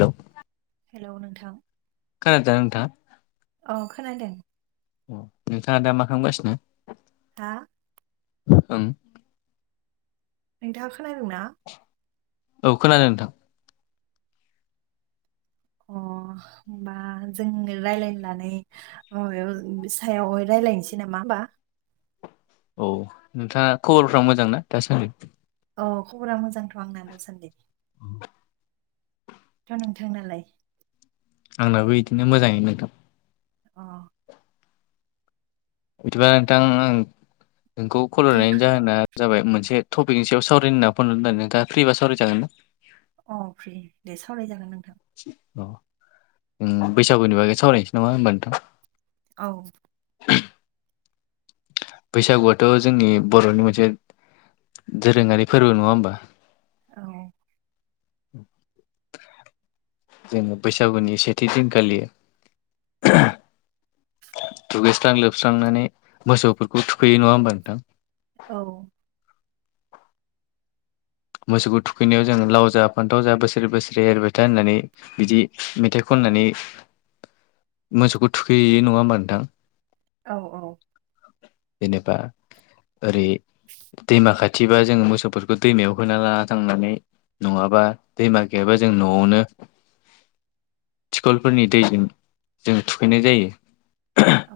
हेल' hello नोंथां खोना दो ना नोंथां औ खोनादों। अ नोंथाङा दा मा खालामगासिनो हा ओं नोंथाङा खोनादों ना औ खोनादों नोंथां अ हबा जोंनो रायलायनानै म सायाव रायजलायनोसै नामा होमबा औ नोंथाङा खबरफ मोजां ना दासान्दि औ खबरा मोजांथ' आंनानो सान्दि औ थ' नोंथांनाालाय आंनाबो बिदिनो मोजाङै मोनदों अ बिदिबा नोंथां आं नोंखौ खल'नायनि जाहोना जाबाय मोनसे टपिकनि सायाव सावरायि होनना फनरदों नोंथाङा फ्रिबा सावरायजागोन ना अ फ्रि दे सावरायजागोन नोंथां अ बैसागुनि बागै सावरायनोसै नामा होमबा नोंथां औ बैसागुआथ' जोंनि बर'नि मोनसे दोरोङारि फोरबो नङा होनबा? औ जोङो बैसागुनि सेथि दिनखालि दुगैस्रां लोबस्रांनानै मोसौफोरखौ थुखैयो नङा होमबा नोंथां औ मोसौखौ थुखैनायाव जोङो लाव जा फान्थाव जा बोसोरै बोसोरै एरबाय था होननानै बिदि मेथाइ खननानै मोसौखौ थुखैययो नङा होमबा नोंथां औ औ जेनेबा ओरै दैमा खाथि खाथिबा जोङो मोसौफोरखौ दैमायाव बखोना लाना थांनानै नङाबा दैमा गैयाबा जों न'आवनो थिखलफोरनि दैजों जों थुखैनाय जायो औ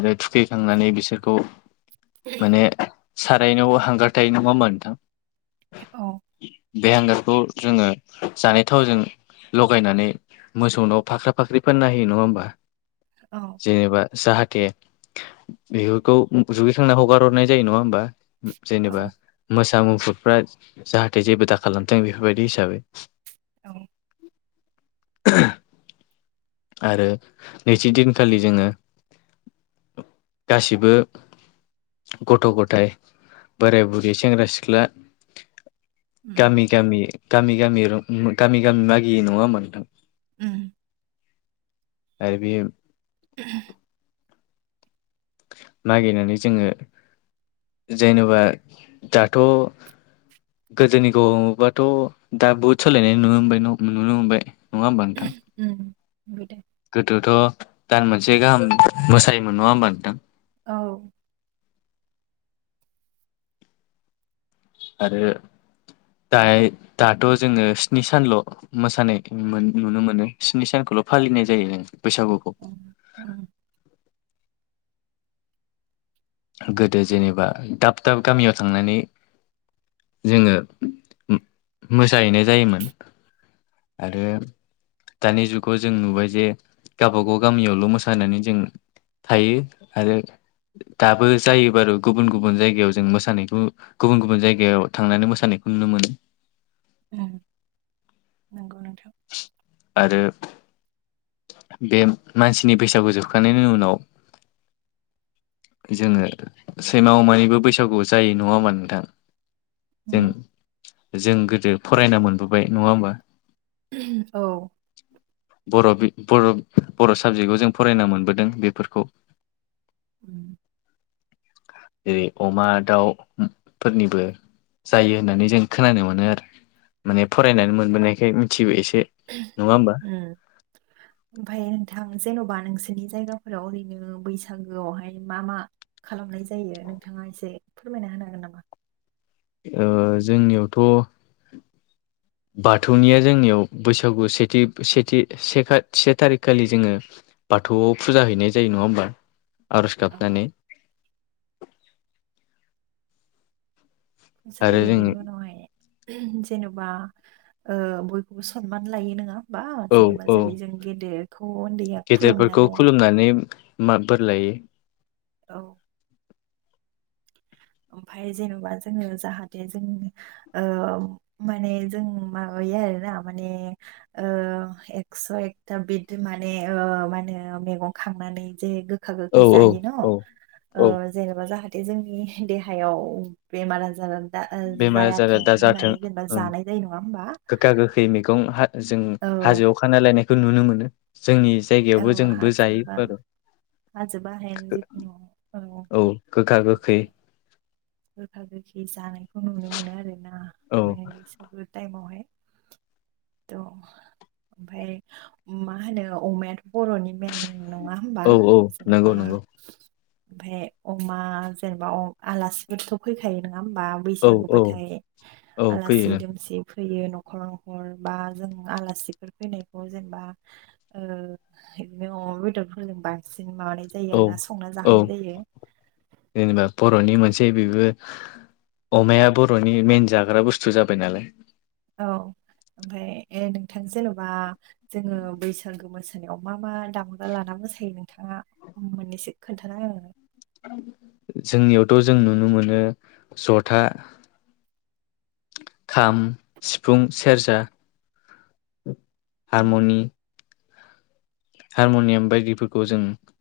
आरो थुखैखांनानै बिसोरखौ माने सारायनो' हांगारथायायो नङामोन नोंथां औ बे हांगारखौ जोङो जानाय थावजों लगायनानै मोसौ द'आव फाख्रा फाख्रि फानना होयो नङा होमबा औ जेनेबा जाहाथे बेफोरखौ जुगैखांनानै हगार हरनाय जायो नङा होमबा जेनेबा औ मोसा मुफुरफ्रा जाहाथे जेबो दा खालामथों बेफोरबायदि हिसाबै औ [unintelligible] आरो नैथि दिनखालि जोङो गासिबो गथ' गथाय बोराइ बुरै सेंग्रा सिख्ला उम गामि गामि गामि गामि गामि गामि मागिय नङामोनथां उम आरो बे [unintelligible] मागायनानै जोङो जेनेबा दाथ' गोदोनि गो नबाथ' दा बहुद सोलायनाय नुनो मोनबाय नुनो मोनबाय नङा होमबा नोंथां उम [unintelligible] गोदोथ' दान मोनसे गाहाम मोसायोमोन नङा होनोमबा नोंथां औ आरो द दाथ' जोङो स्नि सानल' मोसानाय नुनो मोनो स्नि सानखौल' फालिनाय जायो जों बैसागुखौ [unintelligible] गोदो जेनेबा दाब दाब गामियाव थांनानै जोङो मोसाहैनाय जायोमोन आरो दानि जुगाव जों नुबाय जे गावब गाव गामियावल' मोसानानै जों थायो आरो दाबो जायो बारु गुबुन गुबुन जायगायाव जों मोसानायखौ गुबुन गुबुन जायगायाव थांनानै मोसानायखौ नुनो मोनो। नंगौ नोंथां आरो बे मानसिनि बैसागु जोबखांनायनि उनाव जोङो सैमा अमानिबो बैसागु जायो नङा होमबा नोंथां? जों उम जों गोदो फरायना मोनबोबाय नङा होमब औ। बर' बर' बर' साबजेक्टआव जों फरायनो मोनबोदों बेफोरखौ उ जेरै अमा दाउ फोरनिबो जायो होननानै जों खोनानो मोनो आरो माने फरायनानै मोनबोनायखाय मिथियो एसे नङा [unintelligible] होमबा [unintelligible] [unintelligible] ओमफफ्राय नोंथां जेन'बा नोंसोरनि जायगाफोराव ओरैनो बैसागोआवहाय मा मा खालामनाय जायो नोंथाङा एसे फोरमायना होनो हागोन नामा? जोंनियावथ' बाथौनिया जोंनियाव बैसागु सेथि सेथि से से थारिखखालि जोङो बाथौआव फुजा हैनाय जायो नङा होमबा आरज औ गाबनानै आरो जायो जों बेनि उनावहाय जेनेबा बयखौबो सनमान लायो नङा बा औ जेनेबा औ जेरै जों गेलेेर दिया गेदेरफोरखौ खुलुमनानै बोर लायो। औ ओमफाय जेनेबा जोङो जाहाथे जों माने जों माबायो आरोना माने एकस' एकथा बिदि माने मा होनो मैगं खांनानै जे गोखा गोखै औ औ जायो औ औ न' जेनेबा जाहाथे जों नि देहायाव बेमार आजार दा बेमार आजारा जायाथों दा जाथों होननानै जेनेबा जानाय जायो नङा हबा ै मैगं जों हाजोआव खाना लायनायखौ नुनो मोनो जोंनि जायगायावबो औ जोंबो जायो हाजोबा आरो हाजो बाहायनो जिखुनु औ गोखा गोखै बिदियाव गोखा गोखै जानायखौ नुनो मोनो आरोना औ माने बैसागो टाइमावहाय थ' ओमफाय मा होनो अमाय बर'नि मेन नङा हबा औ औ नंगौ जेन'बा नंगौ ओमफ्राय अमा जेनेबा आलासिफोरथ' फैखायो नङा होमबा औ औ बैसागोबाथाय औ फैयो आलासि नों दुमसि फैयो न'खर खलंखल बा जों आलासिफोर फैनायखौ जेनेबा बिदिनोदफोरलबा सनेम औ औ जेनेबा बर'नि मोनसे बेबो अमाया बर'नि मेन जाग्रा बुस्थु जाबाय नालाय औ ओमफफ्राय नोंथां जेन'बा जोङो बैसागो मोसानायाव मा मा दामग्रा लाना मोसायो नोंथाङा मोननैसो खोन्थाना जोंनियावथ' जों नुनो मोनो जथा खाम सिफुं सेरजा औ हारमनि हारम'नियाम बायदिफोरखौ जों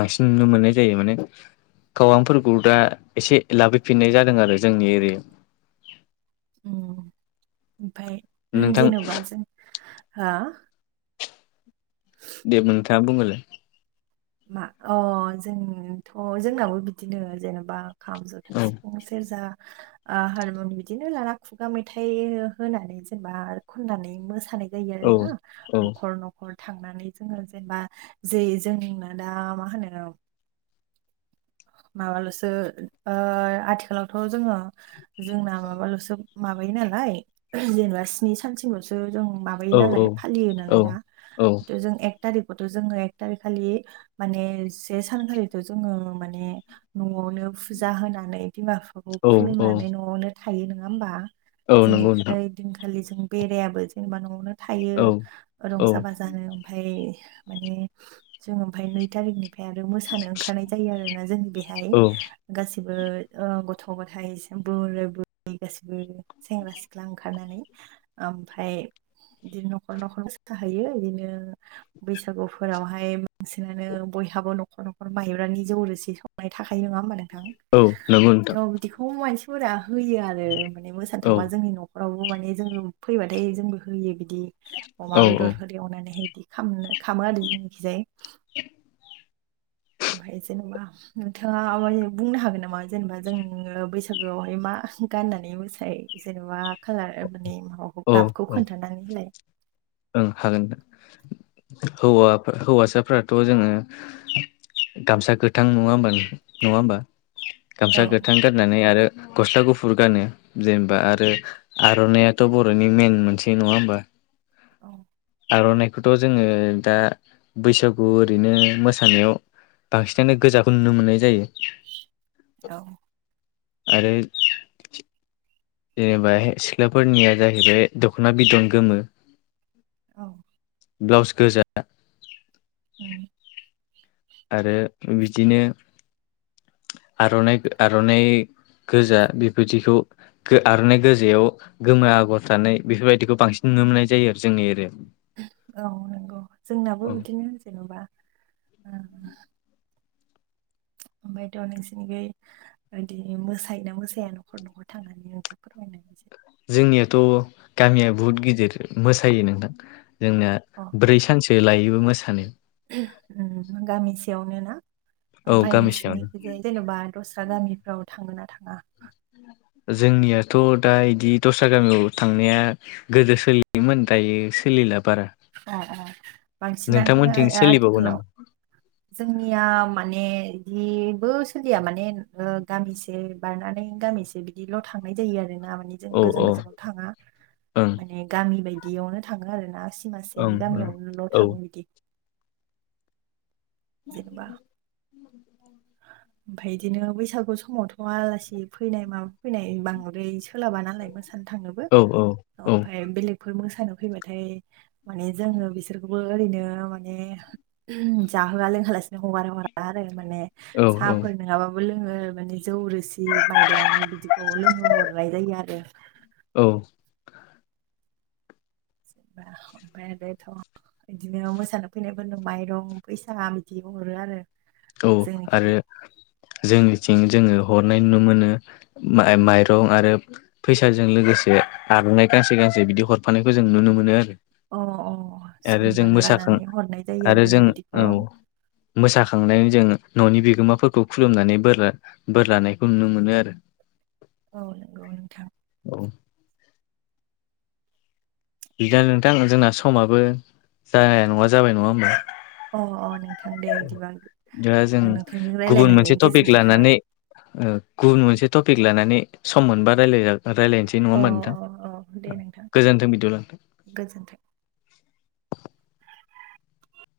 बांसिन नुनो मोननाय जायो माने गरांफोरखौ दा एसे लाबोफिननाय जादों आरो जोंनि एरियायाव ओमफाय नोंथां जेन'बा जों हो [inaudible] दे नोंथाङा बुंगोरलाय मा अ जोंथ' जोंनाबो बिदिनो जेनेबा खामजथा औ सिफुं सेरजा हारमुनि बिदिनो लाना खुगा मेथाइ होनानै जेनेबा खननानै मोसानाय औ जोना औ न'' थांनानै जोङो जेनेबा ज जों दा मा होनो माबाल'सो आथिखालावथ' जोङो जोंना माबाल'सो माबायो नालाय जेनेबा स्नि सानसेल'सो जों माब मायो औ नालाय फालियो औ नालाय दा औ जों एक थारिखखौथ' जोङो एक थारिख खालि माने से सानखालिथ' जोङो म म न'आवनो फुजा होनानै बिमा बिफाखौ औ औ खुलुमनानै न'आवनो थायो नङा होमबा औ जों नंगौ नोंथां ओइ दिनखालि जों बेरायाबो जेनेबा न'आवनो थायो औ औ रंजा बाजा जानो ओमफफ्राय माने जों ओमफफ्राय नै थारिखनिफ्राय आरो मोसानो ओंखारनाय जायो आरो ने जोंनि बेहाय औ गासिबो गथ' गथायाइ बोरै बुरै गासिबो सेंग्रा सिख्ला ओंखारनानै ओमफफ्राय बिदिनो न'खर न'खरनोोसाहैयो बिदिनो बैसागुफोरावहाय नांसिनानो बयहाबो न'खर न'खर माहब्रानि जौरो संनाय थाखाय नङा होनबा औ नंगौ नोंथां नोंथां बिदिखौ फोरा होयो आरो माने मोसानो औ थांबा जोंनि न'र रावबो माने जोङो फैबाथाय जोंबो होयो बिदि अमा औ औ बेदरफोर ए एवनानैहाय बिदि खामो आरो जोंनाखिजाय [unintelligible] ओमफ्राय जेनेबा नोंथाङा म बुंनो हागोन नामा जेनेबा जोङो बैसागोआवहाय मा गाननानै मोसायो जेन'बा खाालार माने माबाखौ औ गाबखौ औ खोन्थानानै हलाय ओं हागोन हौवा हौवासाफोराथ' जोङो गामसा गोथां नङा होनबा नङा होनबा औ गामसा गोथां गाननानै आरो गस्ला गुफुर गानो जेनेबा आरो आर'नायइाथ' बर'नि मेन मोनसे नङा होमबा औ आर'नाइखौथ' जोङो दा बैसागु ओरैनो मोसानायाव बांसिनानो गोजाखौ नुनो मोननाय जायो औ आरो जेनेबा सिख्लाफोरनिया जाहैबाय दख'ना बिदन गोमो औ ब्लाउस गोजा उम आरो बिदिनो आर'नाइ आर'नाइ गोजा बेबायदिखौ आरनाइ गोजायाव गोमो आगर थानाय बेफोरबायदिखौ बांसिन नुनो मोननाय जायो आरो जोंनि एरिया औ नंगौ जोंनाबो बिदिनो जेनेबा ओमफायथ' नोंसोनिगै बिदि मोसायोना मोसाया न'खर न'खर थांनानै नोंथाङ फोरमायनायसै जोंनियाथ' गामिया बहुद गिदिर मोसायो नोंथां जोंनाया अ ब्रै सानसो लायोबो मोसानो गामिसेयावनोना औ ओमफ्राय गामिसेयावनो नोंसिरनिखै जेन'बा दस्रा गामिफ्राव थाङोना थाङा जोंनियाथ' दा बिदि दस्रा गामियाव थांनाया गोदो सोलियोमोन दायो सोलिला बारा बांसिनानो नोंथांमोनथिं सोलिबावो आथिखालाव नामा जोंनिया माने बिदिबो सोलिया माने गामिसे बारनानै गामिसे बिदिल' थांनाय जायो आरो ना माने जों औ गोजान औ गोजानाव थाङा ओं माने गामि बायदियावनो थाङो आरोना ओं सिमासेनि ओं गामियाव नल' औ थाङो बिदि जेनेबा [inaudible] ओमफफ्राय बिदिनो बैसागु समावथ' आलासि फैनाय माबा फैनाय बांद्राय सोलाबा नालाय मो सानो थांनोबो औ औ ओमफ्राय बेलेगफोर मोसानो फैबाथाय माने जोो बिसोरखौ बो ओरैनो माने जाहोआ लोंहोलासिनो हगार हरा आरो माने औ साफोर नङाबाबो लोङो माने जौ रोसि माइब्रानि बिदिखौ लोंङो हरनाय जायो आरो औ जेनबा ओमफाय बेथ बिदिनो मोसानो फैनायफोरनो माइरं फैसा बिदि हरो आरो औ जोंनिखिजाय आरो जोंनिथिं जोङो हरनाय नुनो मोनो माइरं आरो फैसाजों लोगोसे आर'नाय गांसे गांसे बिदि हरफानायखौ जों नुनो मोनो आरो अ-अ आरो जों सनमान मोसाखां लानानै हरनाय जायो आरोना बिदिखौ मोसा थांनानै जों न'नि बिगोमाफोरखौ खुलुमनानै बोर बोर लानायखौ नुनो मोनो आरो [inaudible] औ नंगौ नोंथां औ बिदिनो नोंथां जोंना समाबो जाया नङा जाबाय नङा होमबा अ-अ नोंथां दे बिदिबां दा जों नोंथांजों गुबुन रायलायनानै मोनसे टपिक गोजोननाय थाबाय लानानै गुबुन मोनसे टपिक लानानै सम मोनबा रायलाय जा रायलायसै दे नङा अ होमबा नोंथां अ औ दे नोंथां गोजोन्थों बिदिबा गोजोन्थों [unintelligible]